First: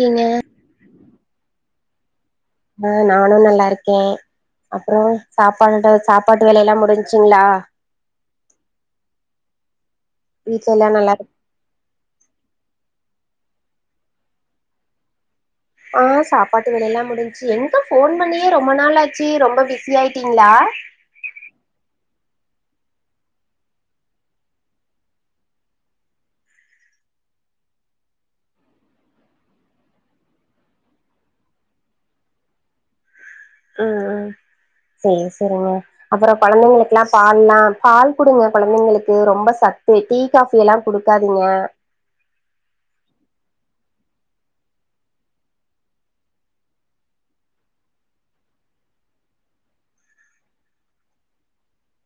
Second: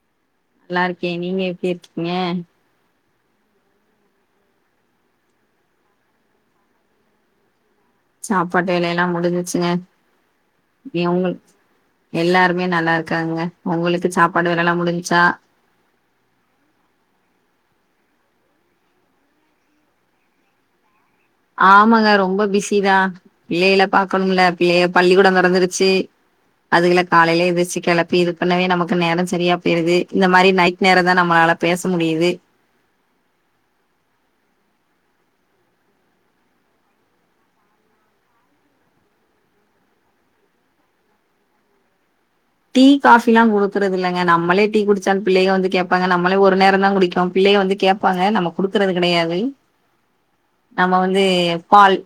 கீங்க நல்லா இருக்கே நீங்க எப்டி இருக்கீங்க ஆ நானு நல்லா இருக்கே அப்ரோ சாப்பாடு சாப்பாட்டு வேலைய எல்லா முடிஞ்ச்சிங்களா சாப்பாட்டு வேலைய எல்லா முடிஞ்சிச்சுங்க வீட்ல எல்லா நல்லா இரு இவுங்ளுக் எல்லாருமே நல்லா இருக்காங்க உங்களுக்கு சாப்பாடு வேல எல்லா முடிஞ்ச்சா ஆ சாப்பாட்டு வேளைய எல்லா முடிஞ்ச்சு எங்க போன் பண்ணியே ரொம்ப நாளாச்சு ரொம்ப பிஸி ஆயிட்டீங்ளா ஆமாங்க ரொம்ப பிஸிதா பிள்ளையல்ல பாக்கணும்ல பிள்ளைய பள்ளிக்குடோ தொரந்துருச்சு அதுகல காலையில எந்திர்ச்சு கெளப்பி இது பண்ணவே நமக்கு நேரம் சரியா போயிது இந்த மாரி நைட் நேரந்தா நம்ம நாள பேச முடியுது ம் ம் சேர் சேரிங்க அப்புறோ பழக்னோங்குளா பால்லா பால் குடுங்க கொழந்தைங்களுக்கு ரொம்ப சத்து டீ காஃபி எல்லா கிடுக்காதீங்க டீ காஃபிலா குடுக்கறது இல்லங்க நமளே டீ குடிச்சால் பிள்ளை வந்து கேப்பாங்க நமளே ஒரு நேரோந்தா குடிக்குறோ பிள்ளை வந்து கேப் ப்பாங்க நம்ம குடுக்கறது கெடையாது நம்ம வந்து பால்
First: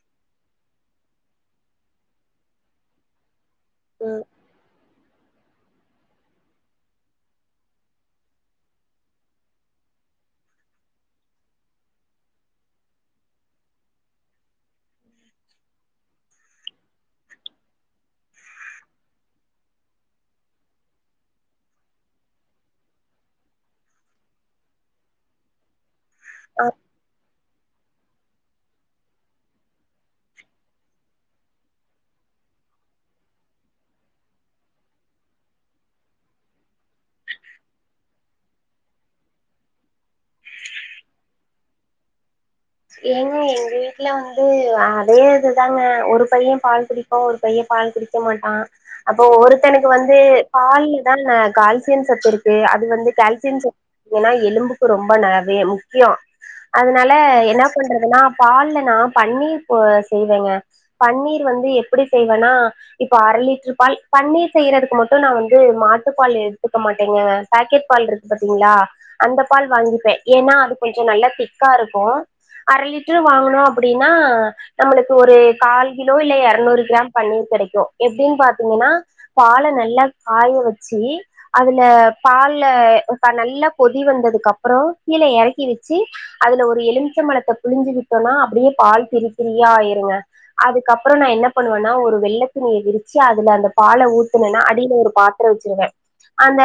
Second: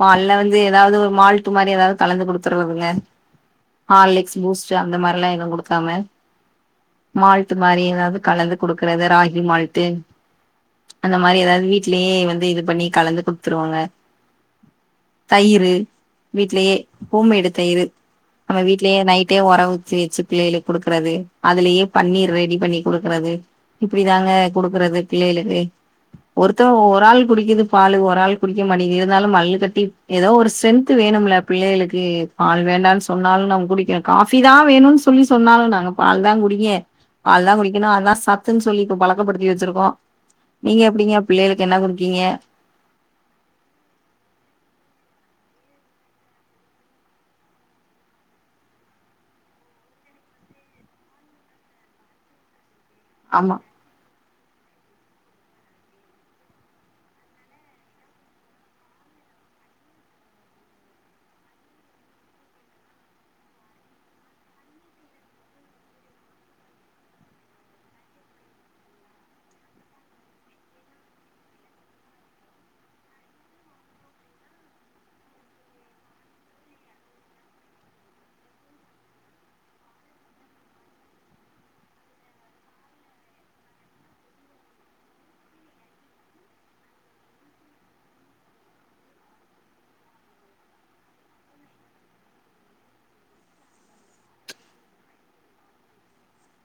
பால்ல வந்து எதாவ்து ஒரு மால்ட்டு மாரி எதாவ்து கலந்து குடுத்துருதுங்க ம் ஹார்லிக்ஸ் பூஸ்ட் அந்த மாரிலா எது குடுக்காம மால்ட் மாரி எதாவ்து கலந்து குடுக்குறது ராகி மால்ட்டு அந்த மாதிரி எதாது வீட்லயே வந்து இது பண்ணி கலந்து குடுத்துருவோங்க தயிரு வீட்லயே ஹோம்மேடு தயிரு நம்ம வீட்லயே நைட் டே ஒர ஊத்தி வெச்சு பிள்ளையலுக் குடுக்குறது அதுலயே பன்னீர் ரெடி பண்ணி குடுக்குறது இப்பிடிதாங்க குடுக்குறது பிள்ளையளுக்கு ஆ ஒருத்தர் ஒரு ஆள் குடிக்குது பாலு ஒரு ஆள் குடிக்கமாட்டிகிது இருந்தாலு மல்லு கட்டி எதோ ஒரு ஸ்ட்ரென்த் வேணும்ல புள்ளைகளுக்கு பால் வேண்டான் சொன்னாலு நம்ம குடிக்கிறே காஃபிதா வேணுன் சொல்லி சொன்னாலு நாங்க பால்தா குடிப்ப அதுதா குடிக்கணு அத்தா சத்துன் சொல்லி இப்போ பழக்கப்படுத்தி வெச்சிருக்கோ நீங்க எப்டிங்க பிள்ளைகளுக்கு என்ன குடுக்கீங்க ஏங்க எங்க வீட்ல வந்து அதே இதுதாங்க ஒரு பைய பால் குடிக் ஒரு பைய பால் குடிக்க மாட்டா அப்போ ஒருத்தனுக்கு வந்து பால்லதா கால்சியன் சத்து இருக்கு அது வந்து ஆமா கால்சியன் சத் எனா எலும்புக்கு ரொம்ப நறைய முக்கியோ அதனால என்ன பண்றதுன்னா பால்ல நா பன்னீர் செய்வேங்க பன்னீர் வந்து எப்டி செய்வேனா இப்ப அர லிட்ரு பால் பன்னீர் செய்யறதுக்கு மட்டு நா வந்து மாட்டு பால் எடுத்துக்க மாட்டேங்க பாக்கெட் பால் இருக்கு பாத்தீங்களா அந்த பால் வாங்கிப்பே எனா அது கொஞ்சோ நல்லா திக்கா இருக்கு அர லிட்டரு வாங்கனோ அப்டினா நம்மளுக்கு ஒரு கால் கிலோ இல்ல எரநூறு கிராம் பன்னீர் கெடைக்கு எப்டின் பாத்திங்கனா பால நல்லா காய வெச்சு அதுல பால்ல நல்லா கொதி வந்ததுக் அப்பறோ கீழ எறக்கி வெச்சு அதுல ஒரு எலுமிச்சம்பழத்த புழிஞ்சுவிட்டோனா அப்புடியே பால் திரி திரியா ஆய்ருங்க அதுக்கப்புறோ நா என்ன பண்ணுவேன்னா ஒரு வெள்ளத்துண்ணிய விரிச்சு அதுல அந்த பால ஊத்தனன்னா அடில ஒரு பாத் பாத்தரோ வெச்சுருவே அந்த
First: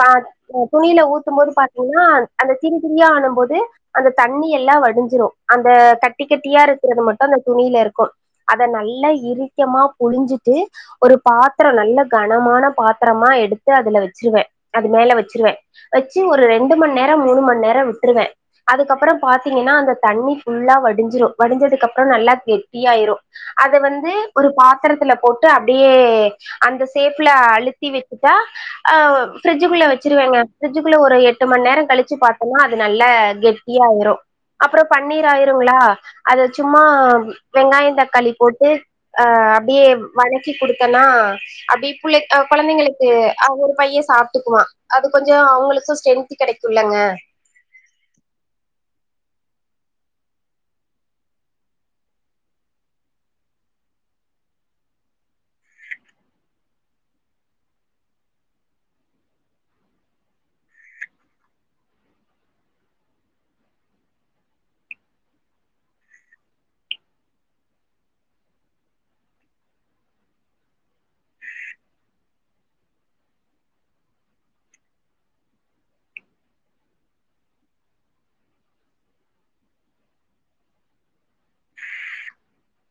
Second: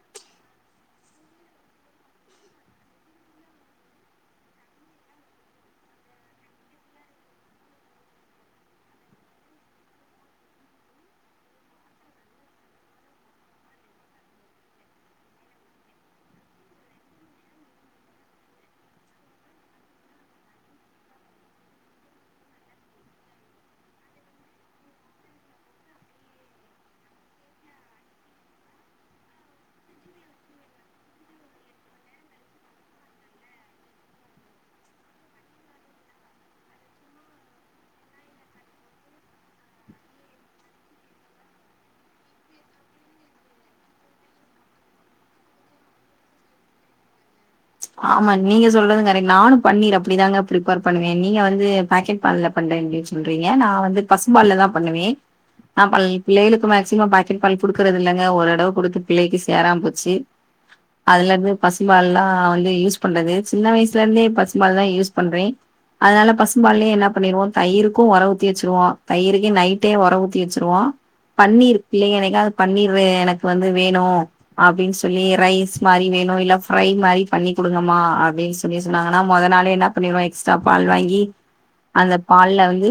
பாத் அ துணில ஊத்தும்போது பாத்தீங்கன்னா அந்த திரி திரியா ஆனும்போது அந்த தண்ணி துணி எல்லா வடிஞ்சிரு அந்த கட்டி கட்டியா இருக்கிறது மட்டு அந்த துணில இருக்கு அத நல்லா இரிக்கமா புழிஞ்சுட்டு ஒரு பாத்தரோ நல்ல கனமான பாத்தரமா எடுத்து அதுல வெச்சிருவே அது மேல வெச்சிருவே வெச்சு ஒரு ரெண்டு மண்நேரோ மூணு மண்நேரோ விட்ருவே அதுக்கப்பறோ பாத்தீங்கன்னா அந்த தண்ணி ஃபுல்லா வடிஞ்சிரு வடிஞ்சதுக்கு அப்புறோ நல்லா கெட்டியாய்ரு அத வந்து ஒரு பாத்தரத்துல போட்டு அப்டியே அந்த சேப்ல அழுத்தி வெச்சுட்டா ஆ ஃப்ரிட்ஜுகுள்ள வெச்சிருவேங்க ஃப்ரிட்ஜுக்குள்ள ஒரு எட்டு மண்நேரோ கழிச்சு பாத்தோன்னா அது நல்லா கெட் டியாய்ரு அப்புறோ பன்னீர் ஆய்ருங்ளா அத சும்மா வெங்காயோ தக்காளி போட்டு அ அப்டியே வனக்கி குடுத்தேன்னா அப்டி புள்ளைக் ஆ கொழந்தைங்களுக்கு ஆ ஒரு பைய சாப்ட்டுக்குவா அது கொஞ்சோ அவுங்களுக்கு ஸ்ட்ரென்த்து கெடைக்குல்லங்க ஆமா நீங்க சொல்றது கரெக்ட் நானு பன்னிர் அப்டிதாங்க பிரிப்பேர் பண்ணுவே நீங்க வந்து பாக்கெட் பால்ல பண்றிங்கன்னு சொல்றீங்க நா வந்து பசுபால்லதான் பண்ணுவேன் ஆ பிள்ளைகளுக்கு மேக்சிமம் பாக்கெட் பால் குடுக்குறது இல்லங்க ஒருதடவ குடுத்து பிள்ளைக்கு சேராம போச்சு அதுல இருந்து பசும்பால்லாம் நான் வந்து யூஸ் பண்றது சின்ன வயசுல இருந்தே பசுபால் தான் யூஸ் பண்றேன் அதனால பசும்பால்லயே என்ன பண்ணிருவோம் தயிருக்கும் ஒர ஊத்தி வச்சுருவோம் தயிருக்கு நைட்டே ஒர ஊத்தி வச்சுருவோம். பன்னீர் பிள்ளைங்க என்னைக்காவது பன்னீர் எனக்கு வந்து வேணும் அப்டின்னு சொல்லி ரைஸ் மாரி வேணும் இல்ல ஃப்ரை மாரி பண்ணி குடுங்கமா அப்டின்னு சொல்லி சொன்னாங்கன்னா முதல் நாளே என்ன பண்ணிருவோம் எக்ஸ்ட்ரா பால் வாங்கி அந்த பால்ல வந்து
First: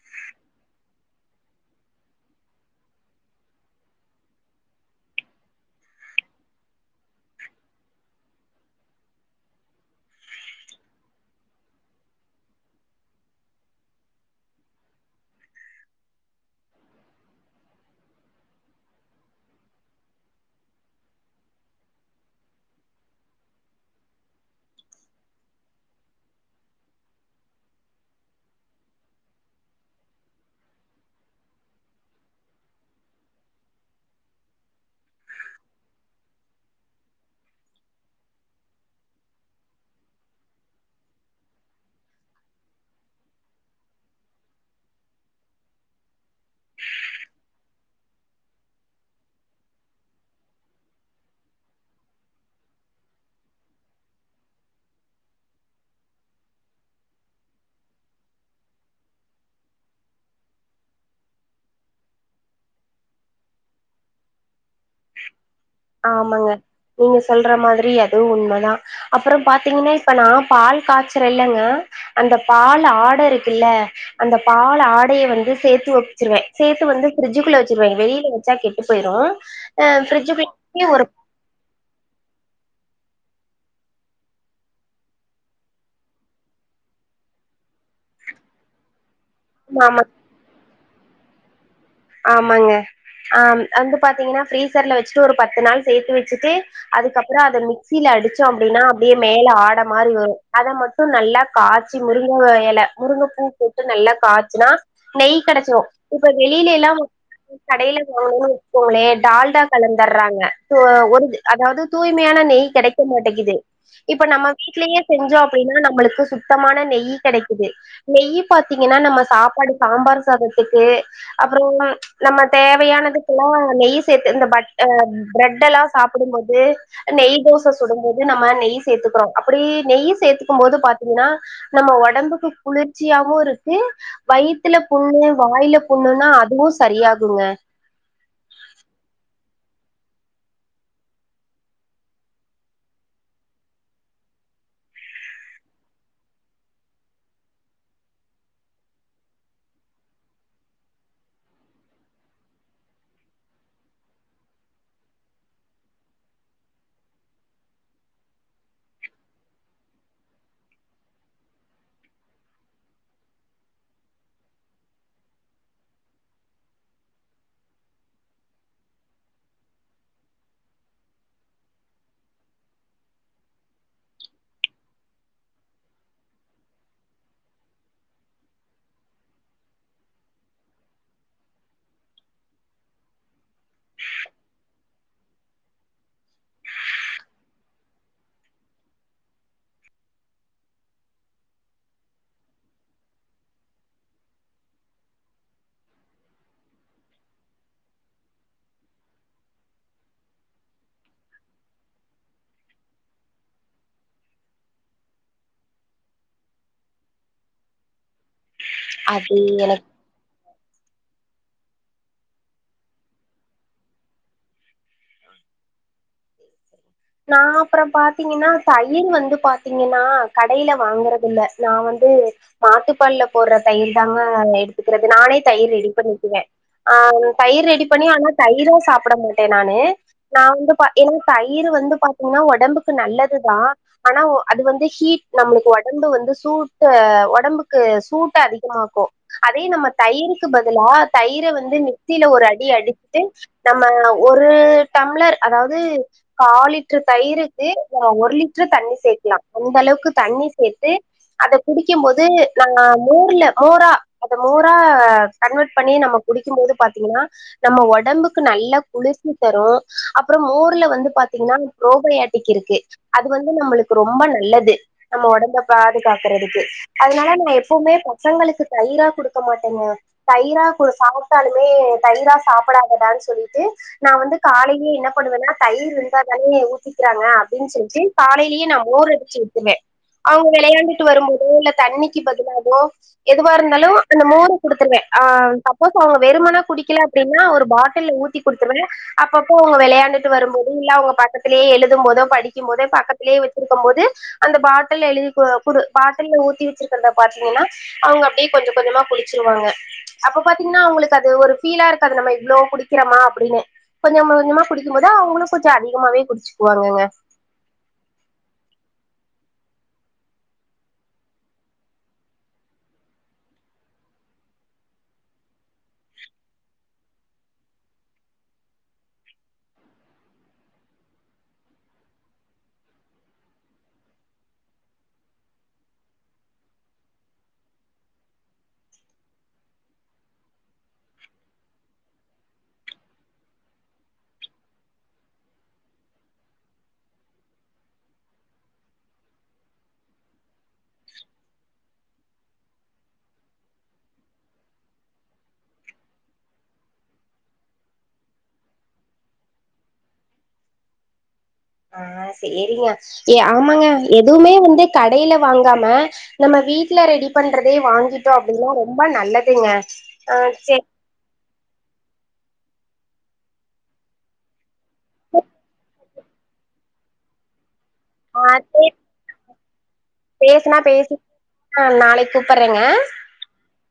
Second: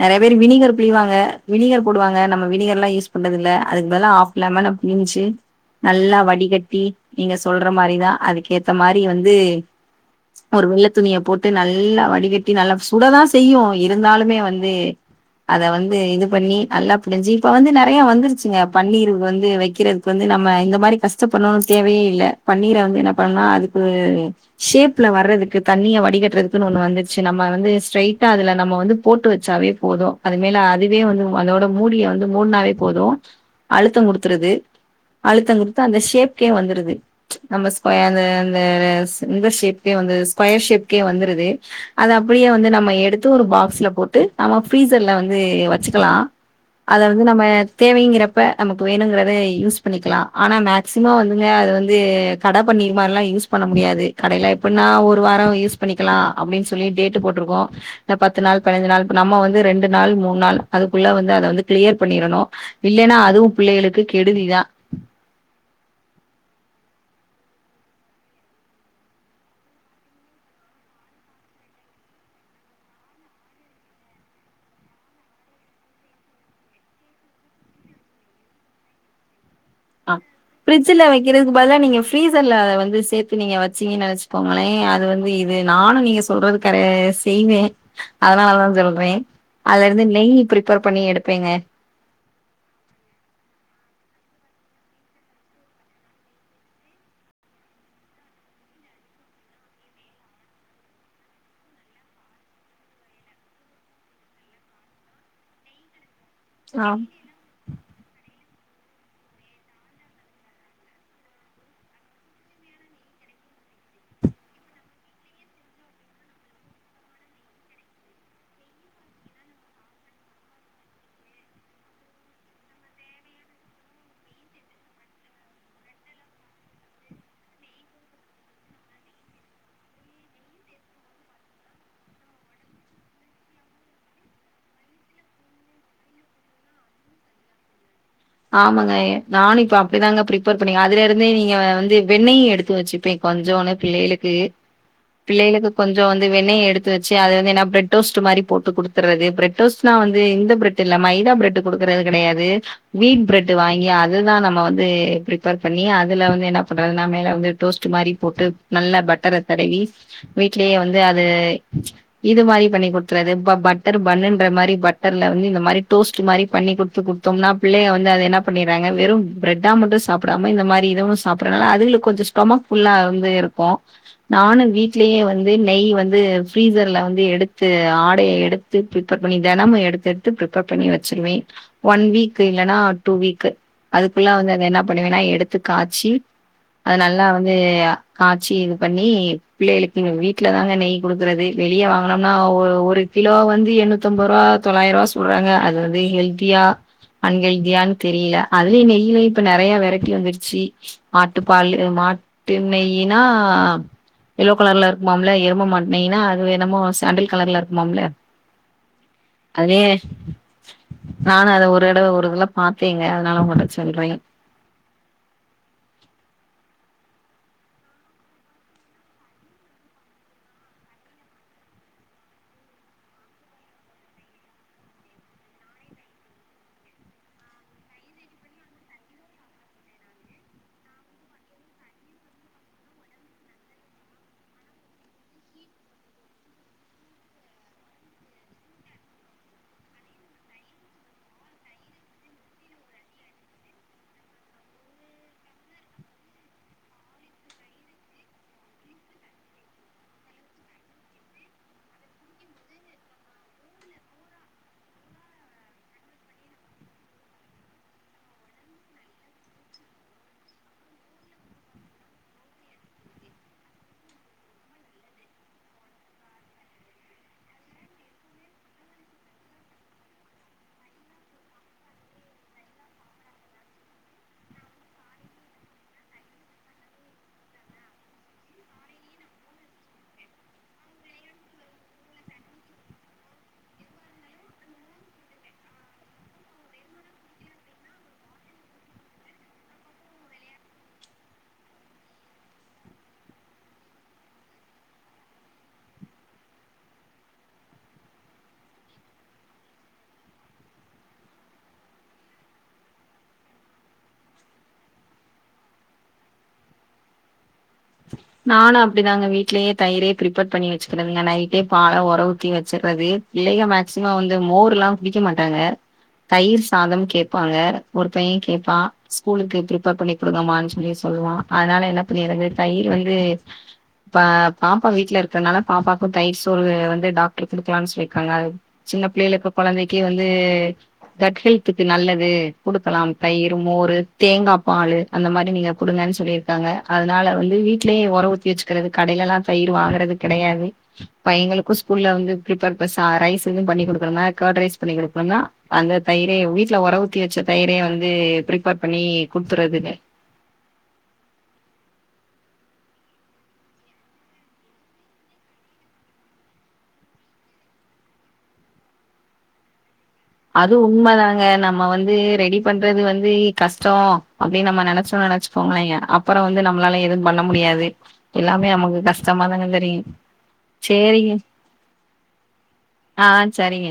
நறைய பேர் வினீகர் புழிவாங்க வினீகர் போடுவாங்க நம்ம வினிகர் எல்லாம் யூஸ் பண்றது இல்ல அதுக்கு பதிலா ஆப் லெமன்ன புழிஞ்சு நல்லா வடிகட்டி நீங்க சொல்ற மாரிதான் அதுக்கேத் த மாரி வந்து ஒரு வெள்ளை துணிய போட்டு நல்லா வடிகட்டி நல்லா சுடதான் செய்யும் இருந்தாலுமே வந்து அத வந்து இது பண்ணி நல்லா புழிஞ்சு இப்ப வந்து நறைய வந்துருச்சுங்க பன்னீர் வந்து வைக்கிறது வந்து நம்ம இந்த மாரி கஷ்டப்படும்னு தேவையே இல்ல பண்ணிற வந்து என்ன பண்னுனா அதுக்கு ஷேப்ல வர்றதுக்கு தண்ணிய வடிகட்டுறதுக்குன்னு ஒண்ணு வந்துருச்சு நம்ம வந்து ஸ்ட்ரைட்டா அதுல நம்ம வந்து போட்டு வச்சாவே போதும் அது மேல அதுவே வந்து அதோட மூடிய வந்து மூடினாவே போதும் அழுத்தம் குடுத்துறுது அழுத்தம் குடுத்தா அந்த ஷேப்கே வந்துடுது நம்ம ஸ்கொயரு அ இந்த ஷேப்கே வந்துருது ஸ்கொயர் ஷேப்கே வந்துருது அது அப்டியே வந்து நம்ம எடுத்து ஒரு பாக்ஸ்ல போட்டு நம்ம ஃப்ரீசர்ல வந்து வச்சுக்கலாம் அத வந்து நம்ம தேவைங்கிறப்ப நமக்கு வேணுங்கிறத யூஸ் பண்ணிக்கலா ஆனா மே க்சிமம் வந்துங்க அது வந்து கடை பன்னீர் மாரில்லாம் யூஸ் பண்ண முடியாது கடைல எப்டின்னா ஒரு வாரோம் யூஸ் பண்ணிக்கலாம் அப்படின்னு சொல்லி டேட்டு போட்டிருக்கோம் இந்த பத்து நாள் பதினைந்து நாள் நம்ம ரெண்டு நாள் மூணு நாள் அதுக்குள்ள வந்து அத வந்து கிளியர் பண்ணிடனும் இல்லைன்னா அதுவும் பிள்ளைகளுக்கு கெடுதிதான் ஆமாங்க நீங்க சொல்ற மாதிரி அதுவும் உண்மைதான் அப்பறம் பாத்தீங்கன்னா இப்ப நான் பால் காய்ச்சற இல்லைங்க அந்த பால் ஆட இருக்குல்ல அந்த பால் ஆடையை வந்து சேத்து வைச்சிருவேன் சேத்து வந்து பிரிட்ஜிக்குள்ள வச்சிருவேன் வெளியில வச்சா கெ போயிரும் ஆ ஃப்ரிட்ஜு குல்ல பிரிஜ்ல வைக்கிறதுக்கு பதிலா நீங்க ஃபீசர்ல அத வந்து சேர்த்து நீங்க வச்சீங்க வைச்சுப்போங்களேன் அது வந்து நானும் நீங்க சொல்றது க செய்வேன் அதனாலதான் சொல்றேன் அதுல ஆமா இருந்து நெய் ப்ரிப்பேர் பண்ணி எடுப்பேங்க ஆமாங்க ஆ வந்து பாத்தீங்கன்னா ஃபிரீசர்ல வச்சுட்டு ஒரு பத்து நாள் சேர்த்து வச்சுட்டு அதுக்கப்பறம் அத மிக்சில அடிச்சோம் அப்டின்னா அப்டியே மேல ஆட மாரி வரும் அத மட் டும் நல்லா காய்ச்சி முருங்கை இலை முருங்கை பூ போட்டு நல்லா காய்ச்சுனா நெய் கெடச்சிடும் இப்ப வெளியிலல்லாம் கீல கடையில வாங்கனுன்னு போனே டால்டா கலந்துடுறாங்க ஒரு அதாவது தூய்மையான நெய் கிடை க்க மாட்டேங்கிது இப்ப நம்ம வீட்லயே செஞ்சோம் அப்டின்னா நம்மளுக்கு சுத்தமான நெய் கிடைக்குது நெய் பாத்தீங்கன்னா நம்ம சாப்பாடு சாம்பார் சாதத்துக்கு அப்பறோ நம்ம தேவையானதுக்கெல்லாம் நெய் சேர்த்து இந்த பட் பிரெட் எல்லாம் சாப்டும் போது நெய் தோசை சுடும்போது நம்ம நெய் சேர்த்துக்கிறோம் அப்டி நெய் சேர்த்துக்கும் போது பாத்தீங்கன்னா நம்ம உடம்புக்கு குளிர்ச்சியாவும் இருக்கு வயித்துல புண்ணு வாயில புண்ணுன்னா அ இதுவு சரியாகுங்க ஆமாங்க எ நானு இப்ப அப்டிதாங்க பிரிப்பேர் பண்ணேங்க அதுலருந்தே நீங்க வந்து வெண்ணெயு எடுத்து வெச்சுப்பீங் கொஞ்சோனு பிள்ளைகளுக்கு பிள்ளைகளுக்கு கொஞ்ச வந்து வெண்ணைய எடுத்து வெச்சு அதுல வந்து ஏனா ப்ரெட் ரோஸ்ட்டு மாரி போட்டு குடுத் தந்துள்ளது பிரட்டோஸ்னா வந்து இந்த பிரெட்டு இல்ல மைதா பிரெட்டு குடுக்கிறது கெடையாது வீட் பிரெட்டு வாங்கி அதுதா நம்ம வந்து பிரிப்பேர் பண்ணி அதுல வந்து என்ன பண்றதுனா மேல வந்து டோஸ்ட்டு மாரி போட்டு நல்லங பட்டரத் தடவி வீட்லயே வந்து அது இது மாரி பண்ணி குடுத்துட்றது ப பட்டர் பண்ணுன்ற மாரி பட்டர்ல வந்து இந்த மாரி டோஸ்ட்டு மாரி பண்ணிக்குட்த் து குடுத்தம்னா பிள்ளைய வந்து அத என்ன பண்ணிட்றாங்க வெறும் பிரெட்டா மட்டு சாப்டாம இந்த மாரி இதுவு சாப்புட்றனால அதுகளுக்கு கொஞ்ச ஸ்டொமக் ஃபுல்லா வந்து இருக்கு நானு வீட்லயே வந்து நெய் வந்து ஃப்ரீசர்ல வந்து எடுத்து ஆடைய எடுத் த்து பிரிப்பர் பண்ணி தெனமு எடுத்தெடுத்து பிரிப்பர் பண்ணி வச்சிருவே ஒன் வீக் கு இல்லனா டூ வீக்கு அதுக்குள்ள வந்து அத என்ன பண்ணுவேனா எடுத்து காய்ச்சி அத நல்லா வந்து அ காய்ச்சி இது பண்ணி பிள்ளைகளுக்கு வீட்ல தாங்க நெய் குடுக்குறது வெளிய வாங்குனம்னா ஒ ஒரு கிலோ வந்து எண்ணூத்தம்போரூவா தொளாயிர்ரூவா சொ சொல்றாங்க அது வந்து ஹெல்த்தியா அன் ஹெல்த்தியானு தெரியல அதுலயு நெய்யிலயு இப்ப நெறையா வெரைட்டி வந்துருச்சு ஆட்டுப்பாலு மாட்டு நெய்யினா எல்லோ கலர்ல இருக்குமாம்ல எருமா மாட்டு நெய்னா அது என்னமோ சாண்டில் கலர்ல இருக்குமாம்ல அது எனக்கு அதே நானு அத ஒர் தோட ஒரு இதல பாத்தேங்க அதனால உங்கள்ட்ட சொல்றே நா அப்பற பாத்தீங்கனா தயிரு வந்து பாத்தீங்கனா கடைல வாங்குறதில்ல நா வந்து மாட்டு பால்ல போட்ற தயிரு தாங்க எடுத்துக்கிறது நானே தயிர் ரெடி பண்ணிக்குவே ஆ தயிர் ரெடி பண்ணி ஆனா தயிரா சாப்ட மாட்டே நானு நா வந்து இப்ப ஏனா தயிரு வந்து பாத்தீங்கனா ஒடம்புக்கு நல்லதுதா ஆனா அது வந்து ஹீட் நம்மளுக்கு ஒடம்பு வந்து சூட்ட ஒடம்புக்கு சூட்ட அதிகமாக்கு அதே நம்ம தயிருக்கு பதுலா தயிர வந்து மிச்சில ஒரு அடி அடிச்சுட்டு நம்ம ஒரு டம்ளர் அதாவ்து காலிட் ட்ரு தயிருக்கு ஏ ஒரு லிட்ரு தண்ணி சேக்கலா அந்த அளவுக்கு தண்ணி சேத்து அத குடிக்கும் போது நா மோர்ல மோரா அத மோரா கன்வெர்ட் பண்ணி நம்ம குடிக்கும் போது பாத்தீங்கனா நம்ம ஒடம்புக்கு நல்லா குளிர்ச்சி தரு அப்பற மோர்ல வந்து பாத்தீங்னா ப்ரோபயாட்டிக் இருக்கு அது வந்து நம்மளுக்கு ரொம்ப நல்லது நம்ம ஒடம்ப பாதுகாக்குறதுக்கு அதுனால நா எப்பவுமே பசங்களுக்கு தயிரா குடுக்க மாட்டேங்க தயிரா குடு சாப்ட்டாலுமே தயிரா சாப்புடாதடான் சொல்லிட்டு நா வந்து காலைலயே என்ன பண்ணுவேனா தயிரு இருந்தாதானே ஊத்திக்கிறாங்க அப்டின் சொல்ட்டு காலைலயே நா மோர் அடிச்சு வித்துருவே அவுங்க வெளையாண்டுட்டு வரும்போதோ இல்ல தண்ணிக்கு பதிலாவோ எதுவா இருந்தாலு அந்த மோர குடுத்துருவே ஆ சப்போஸ் அவ்ங்க வெறுமன குடிக்கல அப்டினா ஒரு பாட்டில்ல ஊத்தி குடுத்துருவே அப்பப்போ அவ்ங்க வெளையாண்டுட்டு வரும்போது இல்ல அவ்ங்க பக்கத்து லே எழுதும் போதோ படிக்கும் போதோ பக்கத்துலயே வெச்சிருக்கும் போது அந்த பாட்டில்ல எழுதி கு குடு பாட்டில்ல ஊத்தி வெச்சிருக்கிறத பாத்தீங்கனா அவுங்க அப்டியே கொஞ்ச கொஞ்சமா குடிச்சிருவாங்க அப்ப பாத்திங்னா உங்களுக்கு அது ஒரு ஃபீலா இருக்காது நம்ம இவ்ள குடிக்கறமா அப்டின்னு கொஞ்ச கொஞ்சமா குடிக்கும் போது அவங்களு கொஞ்ச அதிகமாவே குடிச்சுக்குவாங்கங்க நானு அப்டிதாங்க வீட்லயே தயிரே பிரிப்பேர் பண்ணி வெச்சுக்றதுங்க நைட்டே பால ஒற ஊத்தி வெச்சர்றது பிள்ளைக மேக்சிம வந்து மோர்ல்லா குடிக்கமாட்டாங்க தயிர் சாதம் கேப்பாங்க ஒரு பைய கேப்பா ஸ்கூலுக்கு ப்ரிப்பேர் பண்ணி குடுங்கமான் சொல்லி சொல்வா அதனால என்ன பண்ணிர்றது தயிர் வந்து இப்ப பாப்பா வீட்ல இருக்கனால பாப்பாவுக்கு தயிர் சோறு வந்து டாக்ட்ரு குடுக்கலானு சொல்லிக்காங்க சின்ன பிள்ளையில இப்ப கொழந்தைக்கு வந்து கட் ஹெல்த்துக்கு நல்லது குடுக்கலாம் தயிரு மோரு தேங்காப்பாலு அந்த மாரி நீங்க குடுங்கன் சொல்லிருக்காங்க அதனால வந் து வீட்லயே ஒற ஊத்தி வெச்சுக்கிறது கடைலெல்லா தயிர் வாங்கறது கெடையாது பயங்களுக்கு ஸ்கூல்ல வந்து ப்ரிப்பேர் ப ச ரைஸ் எதுவு பண்ணி குடுக்கணுனா கர்ட் ரைஸ் பண்ணி குடுக்கணுனா அந்த தயிரே வீட்ல ஒற ஊத்தி வெச்ச தயிரே வந்து ப்ரிப்பேர் பண்ணி குடுத்தறதுங்க ஆ சேரிங்க ஏ ஆமாங்க எதுமே வந்து கடைல வாங்காம நம்ம வீட்ல ரெடி பண்றதே வாங்கிட்டோ அப்டின்னா ரொம்ப நல்லதுங்க ஆ அது சேரி உண்ம தாங்க நம்ம வந்து ரெடி பண்றது வந்து கஷ்டோ அப்டின் நம்ம நென ச்சோன் வெச்சுக்கோங்களே அப்பற வந்து நம்மளால எது பண்ண முடியாது ஆ எல்லாமே சேரி நமக்கு கஷ் டமாதான தெரியு பேசுனா பேசி சேரிங்க ஆ நாளைக்கு கூப்பட்றேங்க ஆ சரிங்க